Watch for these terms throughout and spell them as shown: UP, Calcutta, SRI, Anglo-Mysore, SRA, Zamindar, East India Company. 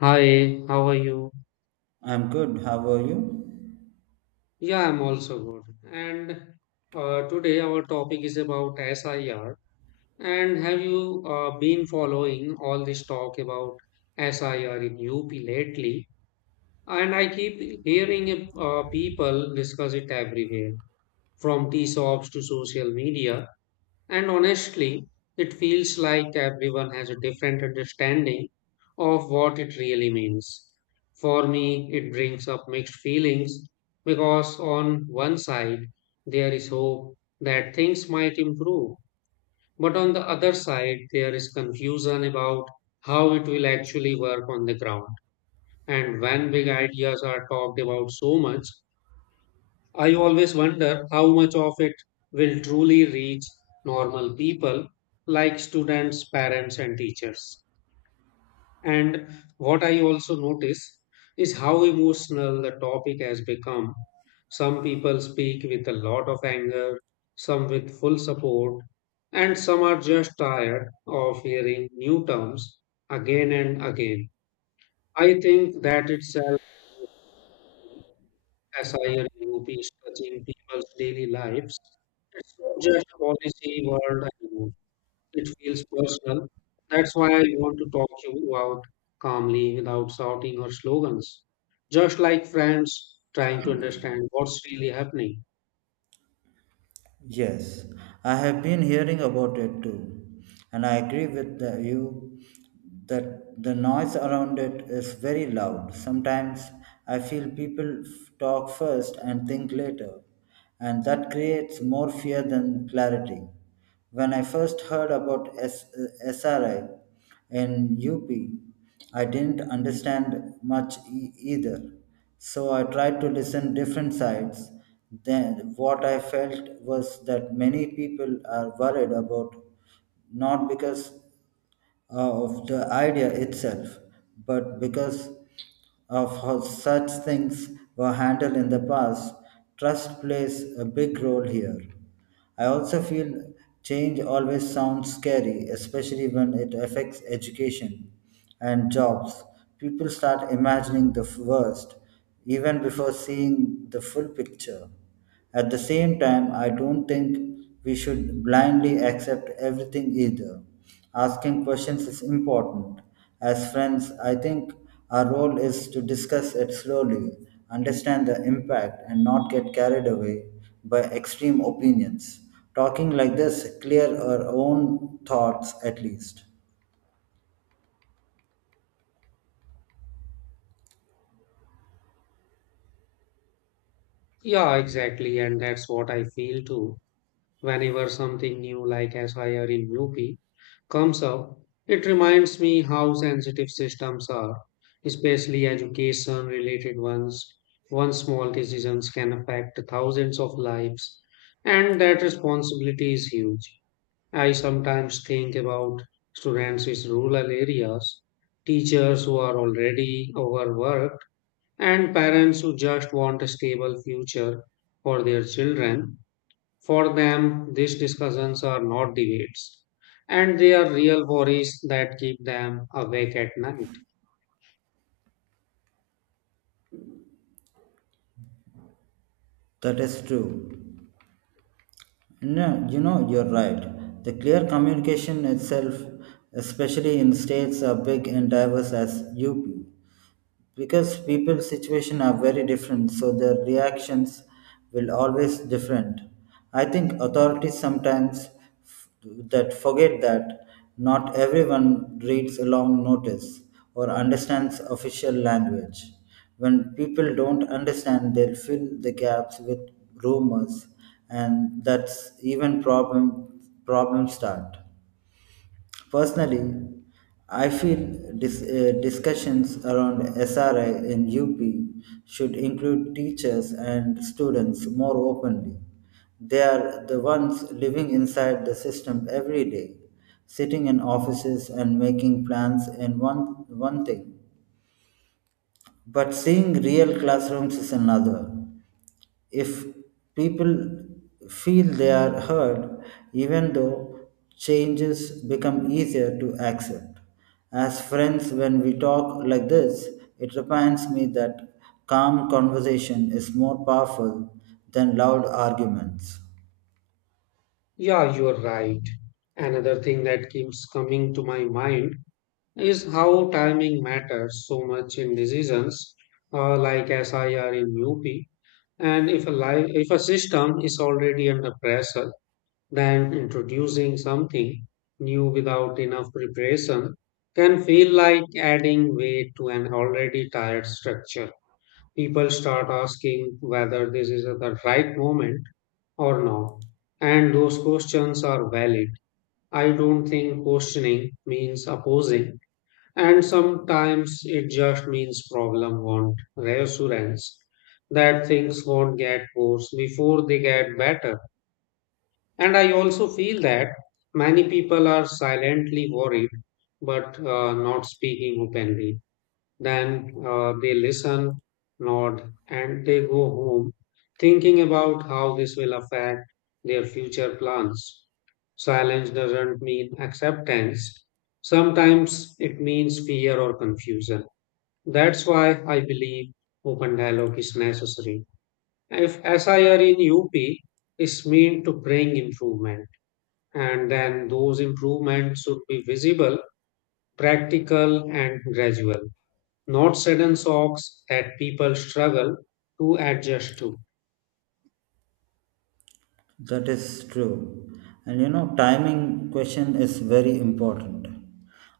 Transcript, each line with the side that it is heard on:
left: Hi, how are you?
right: I'm good. How are you?
left: Yeah, I'm also good. And today our topic is about SIR. And have you been following all this talk about SIR in UP lately? And I keep hearing people discuss it everywhere, from tea shops to social media. And honestly, it feels like everyone has a different understanding of what it really means. For me, it brings up mixed feelings because, on one side, there is hope that things might improve, but on the other side, there is confusion about how it will actually work on the ground. And when big ideas are talked about so much, I always wonder how much of it will truly reach normal people like students, parents, and teachers. And what I also notice is how emotional the topic has become. Some people speak with a lot of anger, some with full support, and some are just tired of hearing new terms again and again. I think that itself as I UP is touching people's daily lives. It's not just a policy world anymore. It feels personal. That's why I want to talk to you out calmly without shouting or slogans. Just like friends trying to understand what's really happening.
right: Yes, I have been hearing about it too, and I agree with you that the noise around it is very loud. Sometimes I feel people talk first and think later, and that creates more fear than clarity. When I first heard about SRI in UP, I didn't understand much either. So I tried to listen different sides. Then what I felt was that many people are worried about not because of the idea itself, but because of how such things were handled in the past. Trust plays a big role here. I also feel change always sounds scary, especially when it affects education and jobs. People start imagining the worst even before seeing the full picture. At the same time, I don't think we should blindly accept everything either. Asking questions is important. As friends, I think our role is to discuss it slowly, understand the impact, and not get carried away by extreme opinions. Talking like this clear our own thoughts at least.
left: Yeah, exactly. And that's what I feel too. Whenever something new like SIR in UP comes up, it reminds me how sensitive systems are, especially education related ones. One small decisions can affect thousands of lives, and that responsibility is huge. I sometimes think about students in rural areas, teachers who are already overworked, and parents who just want a stable future for their children. For them, these discussions are not debates, and they are real worries that keep them awake at night.
right: That is true. No, you know, you're right. The clear communication itself, especially in states are big and diverse as UP, because people's situation are very different, so their reactions will always different. I think authorities sometimes f- that forget that not everyone reads a long notice or understands official language. When people don't understand, they'll fill the gaps with rumors, and that's even problem start. Personally, I feel discussions around SRI in UP should include teachers and students more openly. They are the ones living inside the system every day, sitting in offices and making plans in one thing. But seeing real classrooms is another. If people feel they are heard, even though changes become easier to accept. As friends, when we talk like this, it reminds me that calm conversation is more powerful than loud arguments.
left: Yeah, you're right. Another thing that keeps coming to my mind is how timing matters so much in decisions like SIR in UP. And if a system is already under pressure, than introducing something new without enough preparation can feel like adding weight to an already tired structure. People start asking whether this is the right moment or not, and those questions are valid. I don't think questioning means opposing, and sometimes it just means problem want reassurance that things won't get worse before they get better. And I also feel that many people are silently worried but not speaking openly. Then they listen, nod, and they go home thinking about how this will affect their future plans. Silence doesn't mean acceptance, sometimes it means fear or confusion. That's why I believe open dialogue is necessary. If SIR in UP is meant to bring improvement, and then those improvements should be visible, practical, and gradual, not sudden shocks that people struggle to adjust to.
right: That is true. And you know, timing question is very important.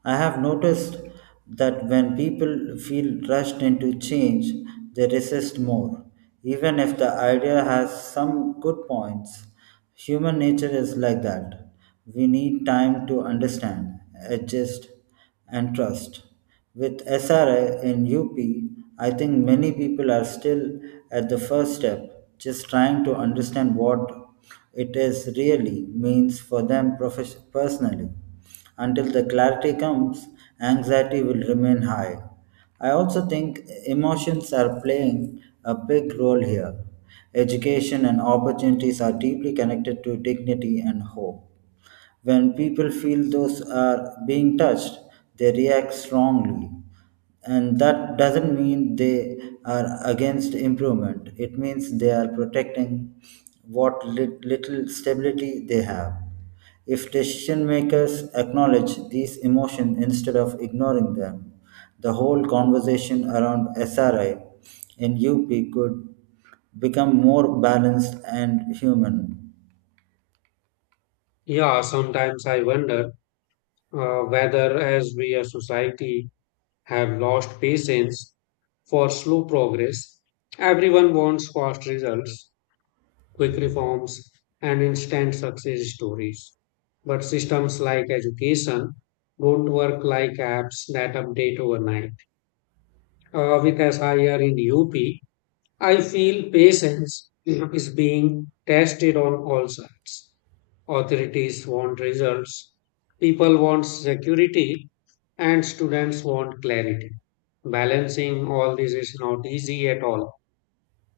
right: I have noticed that when people feel rushed into change, they resist more, even if the idea has some good points. Human nature is like that. We need time to understand, adjust, and trust. With SRA in UP, I think many people are still at the first step, just trying to understand what it is really means for them personally. Until the clarity comes, anxiety will remain high. I also think emotions are playing a big role here. Education and opportunities are deeply connected to dignity and hope. When people feel those are being touched, they react strongly. And that doesn't mean they are against improvement, it means they are protecting what little stability they have. If decision makers acknowledge these emotions instead of ignoring them, the whole conversation around SRI in UP could become more balanced and human.
left: Yeah, sometimes I wonder whether, as we as society have lost patience for slow progress, everyone wants fast results, quick reforms, and instant success stories. But systems like education don't work like apps that update overnight because I are in UP, I feel patience is being tested on all sides. Authorities want results, people want security, and students want clarity. Balancing all this is not easy at all.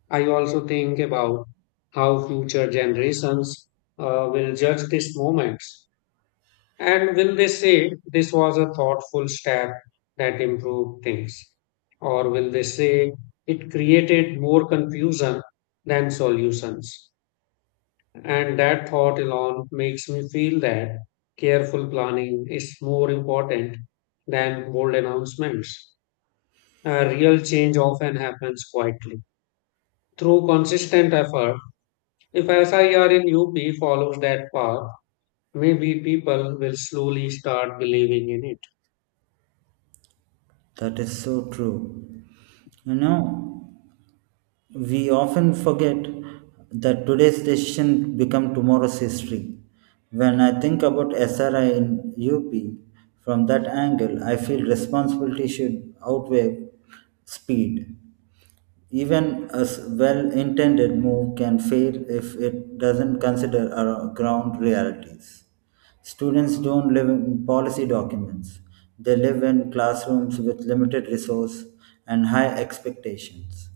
left: I also think about how future generations will judge these moments. And will they say this was a thoughtful step that improved things? Or will they say it created more confusion than solutions? And that thought alone makes me feel that careful planning is more important than bold announcements. A real change often happens quietly through consistent effort. If SIR in UP follows that path, maybe people will slowly start believing in it.
right: That is so true. You know, we often forget that today's decision become tomorrow's history. When I think about SRI in UP, from that angle, I feel responsibility should outweigh speed. Even a well intended move can fail if it doesn't consider our ground realities. Students don't live in policy documents, they live in classrooms with limited resource and high expectations.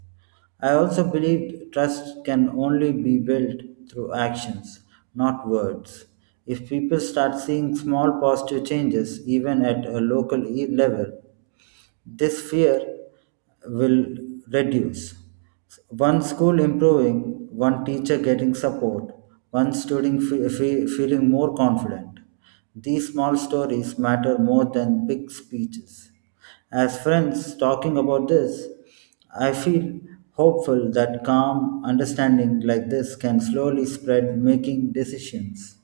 right: I also believe trust can only be built through actions, not words. If people start seeing small positive changes, even at a local level, this fear will reduce. One school improving, one teacher getting support, one student feeling more confident. These small stories matter more than big speeches. As friends talking about this, I feel hopeful that calm understanding like this can slowly spread, making decisions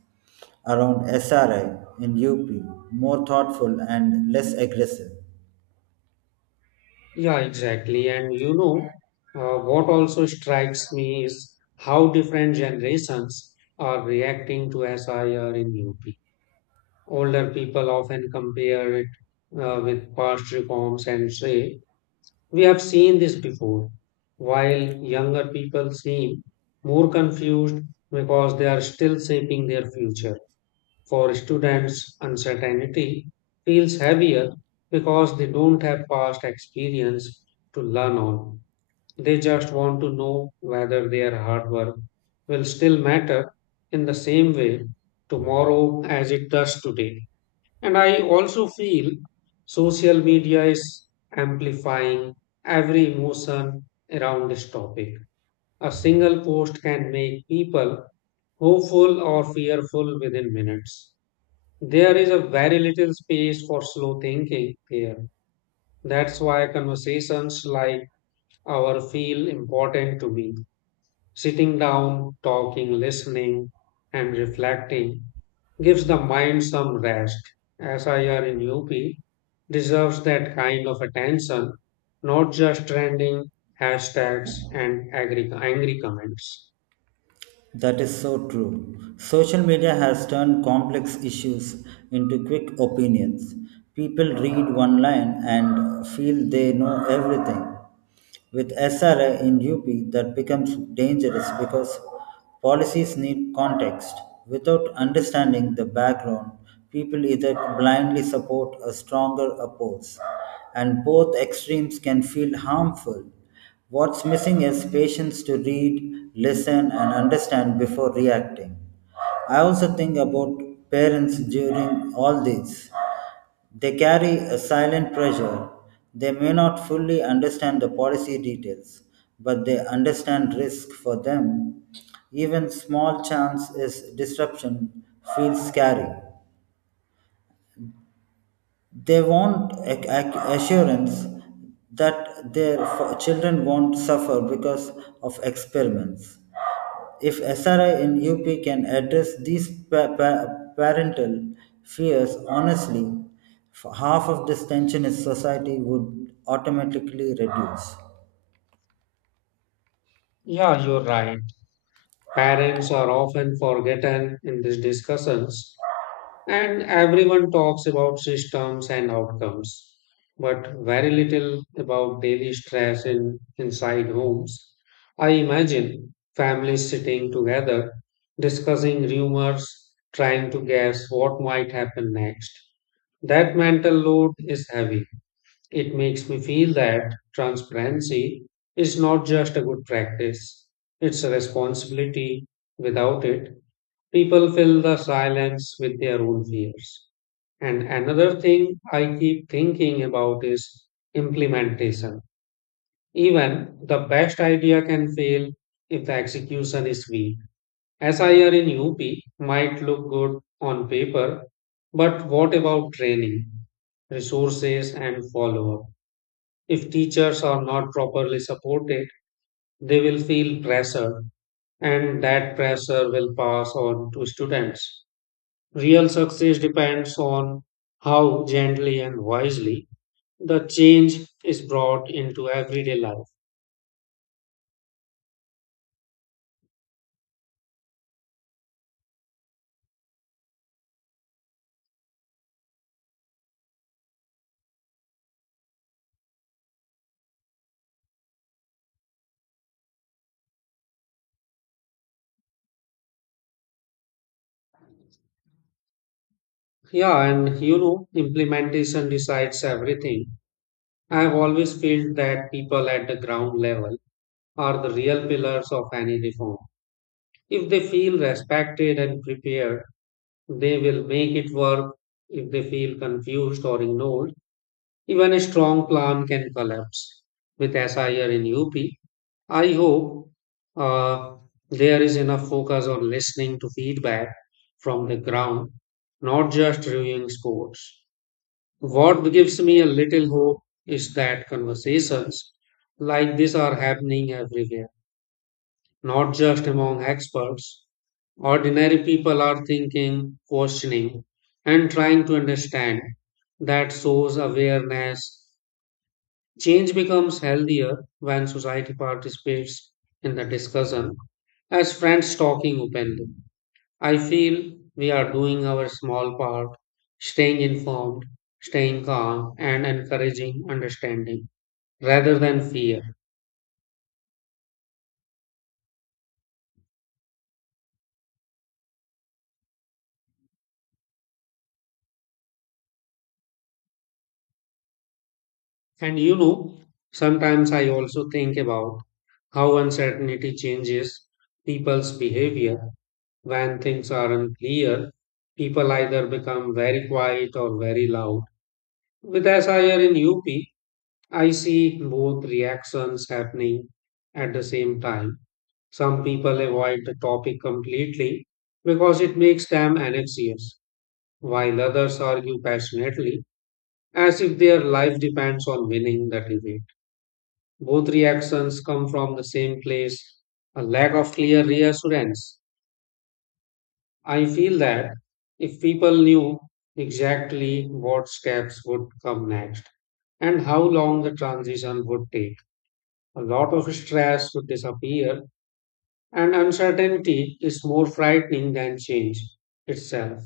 right: around SRI in UP more thoughtful and less aggressive.
left: Yeah, exactly. And you know, what also strikes me is how different generations are reacting to SIR in UP. Older people often compare it with past reforms and say, we have seen this before, while younger people seem more confused because they are still shaping their future. For students, uncertainty feels heavier because they don't have past experience to learn on. They just want to know whether their hard work will still matter in the same way tomorrow as it does today. And I also feel social media is amplifying every emotion around this topic. A single post can make people hopeful or fearful within minutes. There is a very little space for slow thinking here. That's why conversations like our feel important to me. Sitting down, talking, listening, and reflecting gives the mind some rest. SIR in UP deserves that kind of attention, not just trending hashtags and angry comments.
right: That is so true. Social media has turned complex issues into quick opinions. People read one line and feel they know everything. With SRA in UP, that becomes dangerous because policies need context. Without understanding the background, people either blindly support or stronger oppose, and both extremes can feel harmful. What's missing is patience to read, listen, and understand before reacting. I also think about parents during all this. They carry a silent pressure. They may not fully understand the policy details, but they understand risk for them. Even small chance is disruption feels scary. They want assurance that their children won't suffer because of experiments. If SRI in UP can address these parental fears honestly, half of this tension in society would automatically reduce.
left: Yeah, you're right. Parents are often forgotten in these discussions. And everyone talks about systems and outcomes, but very little about daily stress in inside homes. I imagine families sitting together, discussing rumors, trying to guess what might happen next. That mental load is heavy. It makes me feel that transparency is not just a good practice, it's a responsibility. Without it, people fill the silence with their own fears. And another thing I keep thinking about is implementation. Even the best idea can fail if the execution is weak. SIR in UP might look good on paper, but what about training, resources, and follow up? If teachers are not properly supported, they will feel pressure, and that pressure will pass on to students. Real success depends on how gently and wisely the change is brought into everyday life. Yeah, and you know, implementation decides everything. I have always felt that people at the ground level are the real pillars of any reform. If they feel respected and prepared, they will make it work. If they feel confused or ignored, even a strong plan can collapse. With SIR in UP, I hope uh, there is enough focus on listening to feedback from the ground, not just reviewing scores. What gives me a little hope is that conversations like this are happening everywhere, not just among experts. Ordinary people are thinking, questioning, and trying to understand. That shows awareness. Change becomes healthier when society participates in the discussion as friends talking openly. I feel we are doing our small part, staying informed, staying calm, and encouraging understanding rather than fear. And you know, sometimes I also think about how uncertainty changes people's behavior. When things are unclear, people either become very quiet or very loud. With SIR in UP, I see both reactions happening at the same time. Some people avoid the topic completely because it makes them anxious, while others argue passionately as if their life depends on winning the debate. Both reactions come from the same place, a lack of clear reassurance. I feel that if people knew exactly what steps would come next and how long the transition would take, a lot of stress would disappear, and uncertainty is more frightening than change itself.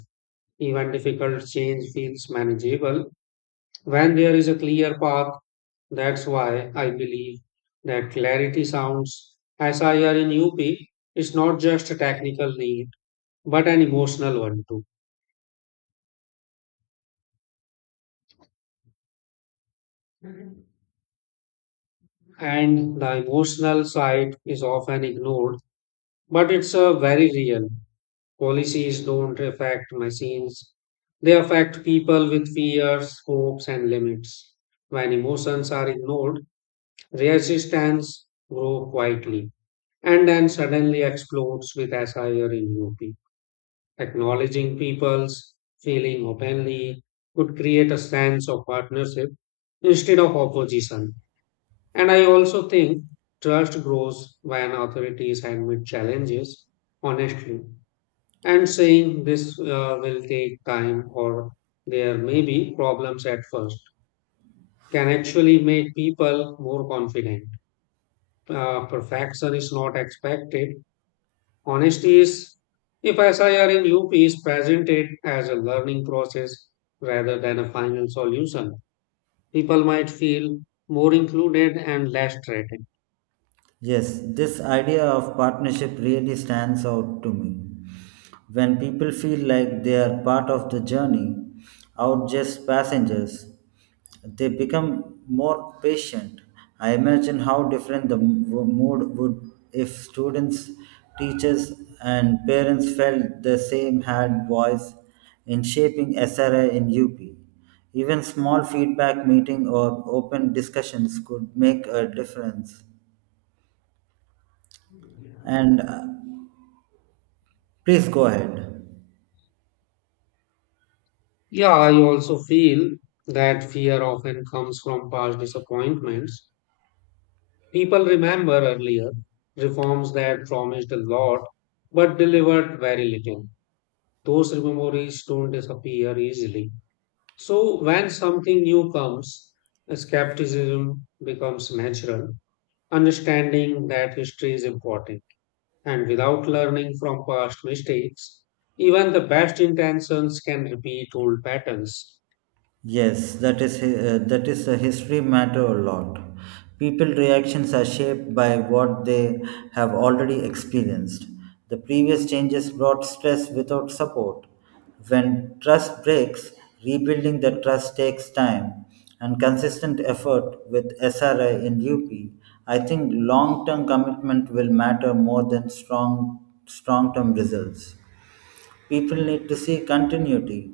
left: Even difficult change feels manageable when there is a clear path. That's why I believe that clarity sounds SIR in UP is not just a technical need, but an emotional one too. And the emotional side is often ignored, but it's a very real. Policies don't affect machines, they affect people with fears, hopes, and limits. When emotions are ignored, resistance grows quietly and then suddenly explodes with SIR in UP. Acknowledging people's feeling openly could create a sense of partnership instead of opposition. And I also think trust grows when authorities admit challenges honestly and saying this will take time or there may be problems at first can actually make people more confident. Perfection is not expected. Honesty is, if SIR in UP is presented as a learning process rather than a final solution, people might feel more included and less threatened.
right: Yes, this idea of partnership really stands out to me. When people feel like they are part of the journey, out just passengers, they become more patient. I imagine how different the mood would if students, teachers, and parents felt the same had voice in shaping SRI in UP. Even small feedback meeting or open discussions could make a difference. And please go ahead.
left: Yeah, I also feel that fear often comes from past disappointments. People remember earlier reforms that promised a lot but delivered very little. Those memories don't disappear easily. So, when something new comes, skepticism becomes natural. Understanding that history is important, and without learning from past mistakes, even the best intentions can repeat old patterns.
right: Yes, that is the history matter a lot. People reactions are shaped by what they have already experienced. The previous changes brought stress without support. When trust breaks, rebuilding the trust takes time and consistent effort. With SRI in UP, I think long-term commitment will matter more than strong-term results. People need to see continuity,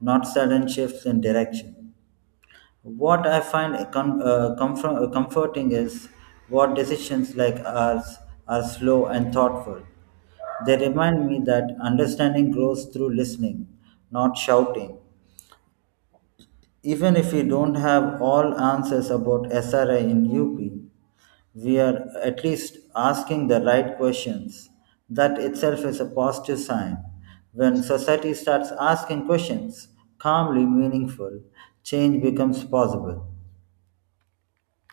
right: not sudden shifts in direction. What I find comfor- comforting is what decisions like ours are slow and thoughtful. They remind me that understanding grows through listening, not shouting. Even if we don't have all answers about SRI in UP, we are at least asking the right questions. That itself is a positive sign. When society starts asking questions, calmly meaningful, change becomes possible.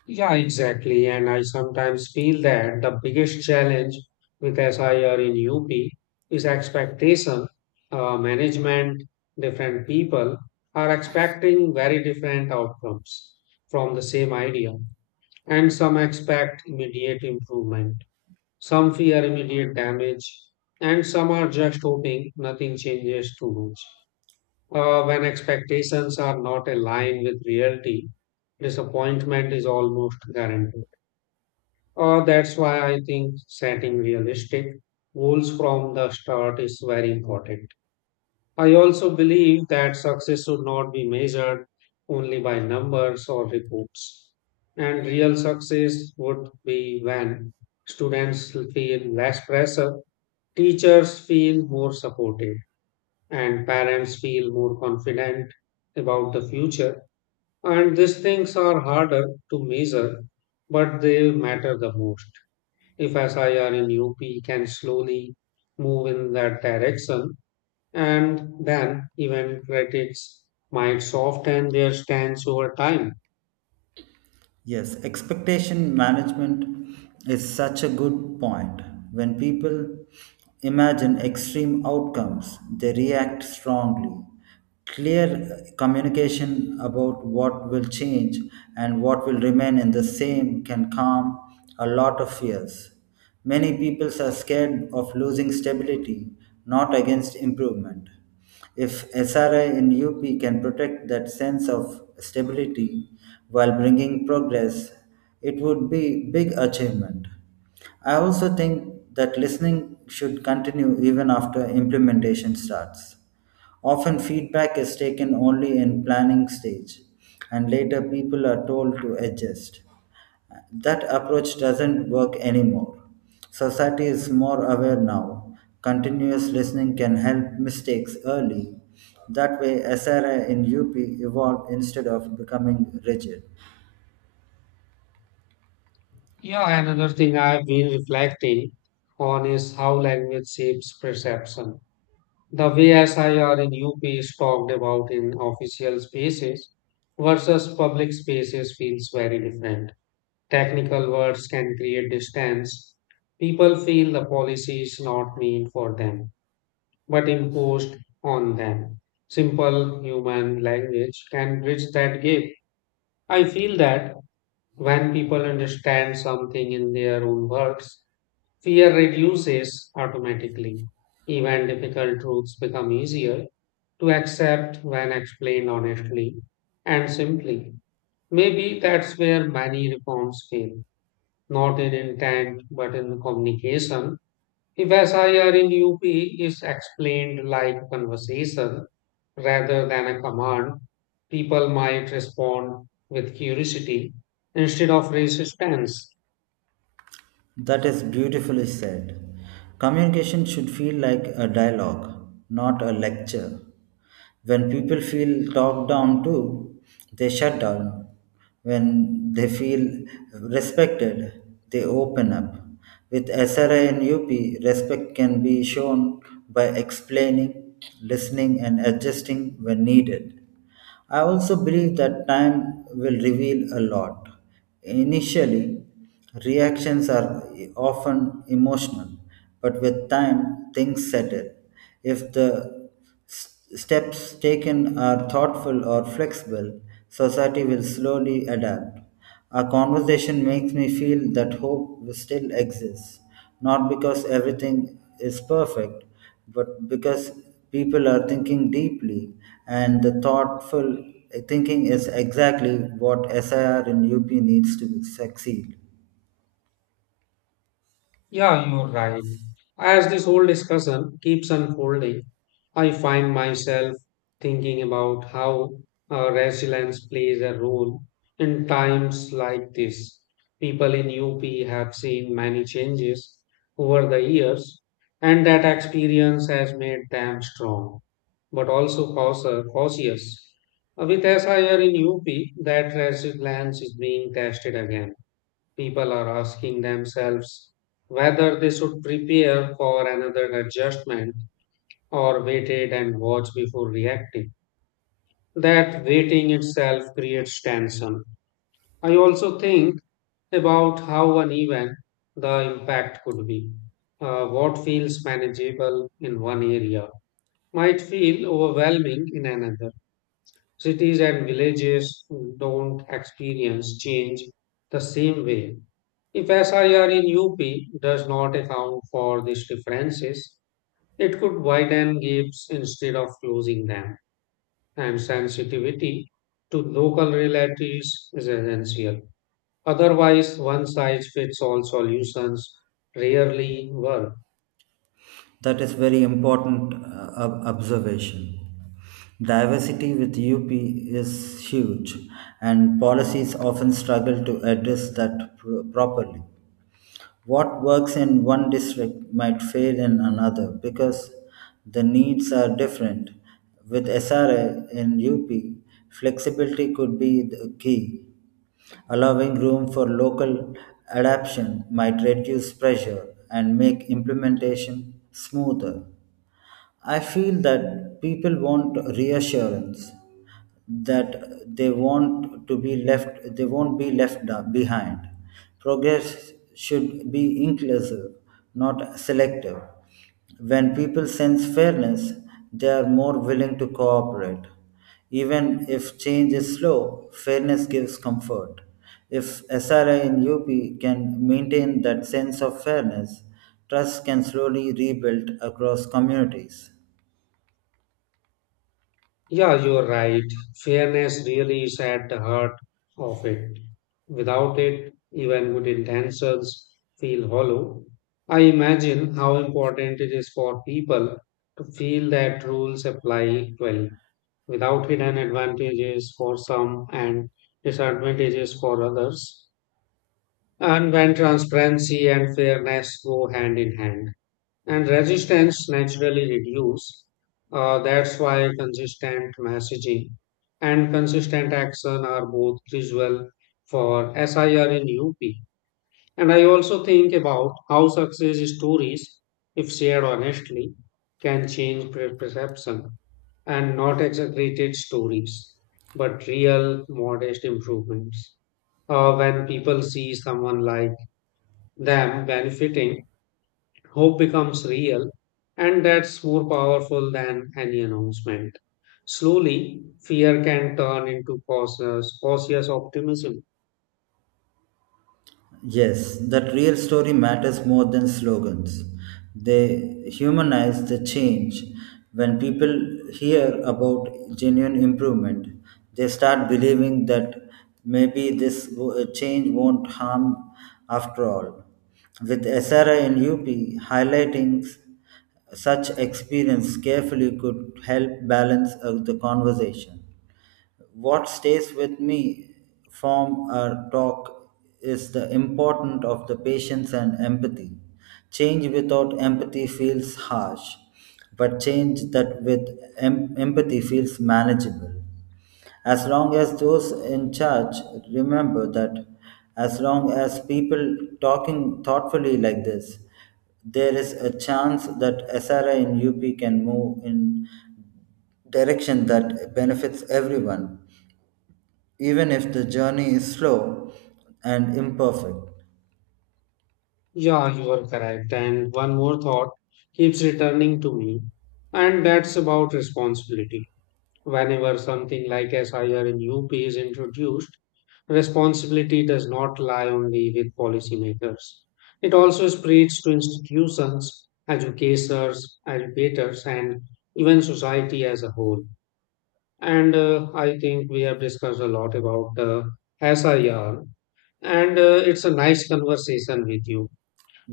left: Yeah, exactly. And I sometimes feel that the biggest challenge with SIR in UP is expectation. Management, different people are expecting very different outcomes from the same idea. And some expect immediate improvement, some fear immediate damage, and some are just hoping nothing changes too much. When expectations are not aligned with reality, disappointment is almost guaranteed. That's why I think setting realistic goals from the start is very important. I also believe that success should not be measured only by numbers or reports. And real success would be when students feel less pressure, teachers feel more supported, and parents feel more confident about the future. And these things are harder to measure, but they matter the most if SIR in UP can slowly move in that direction, and then even critics might soften their stance over time.
right: Yes, expectation management is such a good point. When people imagine extreme outcomes, they react strongly. Clear communication about what will change and what will remain in the same can calm a lot of fears. Many people are scared of losing stability, not against improvement. If SRI in UP can protect that sense of stability while bringing progress, it would be big achievement. I also think that listening should continue even after implementation starts. Often feedback is taken only in planning stage and later people are told to adjust. That approach doesn't work anymore. Society is more aware now. Continuous listening can help mistakes early. That way, SRI in UP evolved instead of becoming rigid.
left: Yeah, another thing I've been reflecting on is how language shapes perception. The way SIR in UP is talked about in official spaces versus public spaces feels very different. Technical words can create distance. People feel the policy is not meant for them but imposed on them. Simple human language can bridge that gap. I feel that when people understand something in their own words, fear reduces automatically. Even difficult truths become easier to accept when explained honestly and simply. Maybe that's where many reforms fail, not in intent but in communication. If SIR in UP is explained like a conversation, rather than a command, people might respond with curiosity instead of resistance.
right: That is beautifully said. Communication should feel like a dialogue, not a lecture. When people feel talked down to, they shut down. When they feel respected, they open up. With SRI and UP, respect can be shown by explaining, listening, and adjusting when needed. I also believe that time will reveal a lot. Initially, reactions are often emotional, but with time, things settle. If the steps taken are thoughtful or flexible, society will slowly adapt. Our conversation makes me feel that hope still exists, not because everything is perfect, but because people are thinking deeply, and the thoughtful thinking is exactly what SIR in UP needs to succeed.
left: Yeah, you're right. As this whole discussion keeps unfolding, I find myself thinking about how resilience plays a role in times like this. People in UP have seen many changes over the years, and that experience has made them strong, but also cautious. With SIR in UP, that resilience is being tested again. People are asking themselves whether they should prepare for another adjustment or wait and watch before reacting. That waiting itself creates tension. I also think about how uneven the impact could be. What feels manageable in one area might feel overwhelming in another. Cities and villages don't experience change the same way. If SIR in UP does not account for these differences, it could widen gaps instead of closing them, and sensitivity to local realities is essential. Otherwise, one size fits all solutions rarely work.
right: That is very important observation. Diversity with UP is huge, and policies often struggle to address that properly. What works in one district might fail in another because the needs are different. With SRA in UP, flexibility could be the key. Allowing room for local adaptation might reduce pressure and make implementation smoother. I feel that people want reassurance that they won't be left behind. Progress should be inclusive, not selective. When people sense fairness, they are more willing to cooperate. Even if change is slow, fairness gives comfort. If SRI in UP can maintain that sense of fairness, trust can slowly rebuild across communities.
left: Yeah, you're right. Fairness really is at the heart of it. Without it, even good intentions feel hollow. I imagine how important it is for people to feel that rules apply equally, without hidden advantages for some and disadvantages for others. And when transparency and fairness go hand in hand and resistance naturally reduce. That's why consistent messaging and consistent action are both crucial for SIR in UP. And I also think about how success stories, if shared honestly, can change perception and not exaggerated stories, but real modest improvements. When people see someone like them benefiting, hope becomes real, and that's more powerful than any announcement. Slowly, fear can turn into cautious optimism.
right: Yes, that real story matters more than slogans. They humanize the change. When people hear about genuine improvement, they start believing that maybe this change won't harm after all. With SRI and UP, highlighting such experience carefully could help balance the conversation. What stays with me from our talk is the importance of the patience and empathy. Change without empathy feels harsh, but change that with empathy feels manageable. As long as those in charge remember that, as long as people talking thoughtfully like this, there is a chance that SRI in UP can move in direction that benefits everyone, even if the journey is slow and imperfect.
left: Yeah, you are correct. And one more thought keeps returning to me, and that's about responsibility. Whenever something like SIR in UP is introduced, responsibility does not lie only with policymakers. It also spreads to institutions, educators, and even society as a whole. And I think we have discussed a lot about the SIR, and it's a nice conversation with you.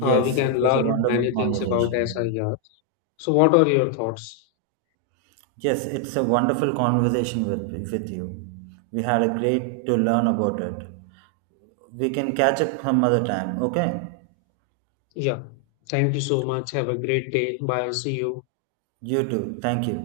left: We can
right: it was a
left: learn
right: wonderful
left: many things about
right: conversation.
left: SIR. So, what are your thoughts?
right: Yes, it's a wonderful conversation with you. We had a great to learn about it. We can catch up some other time, okay?
left: Yeah, thank you so much. Have a great day. Bye. See you.
right: You too. Thank you.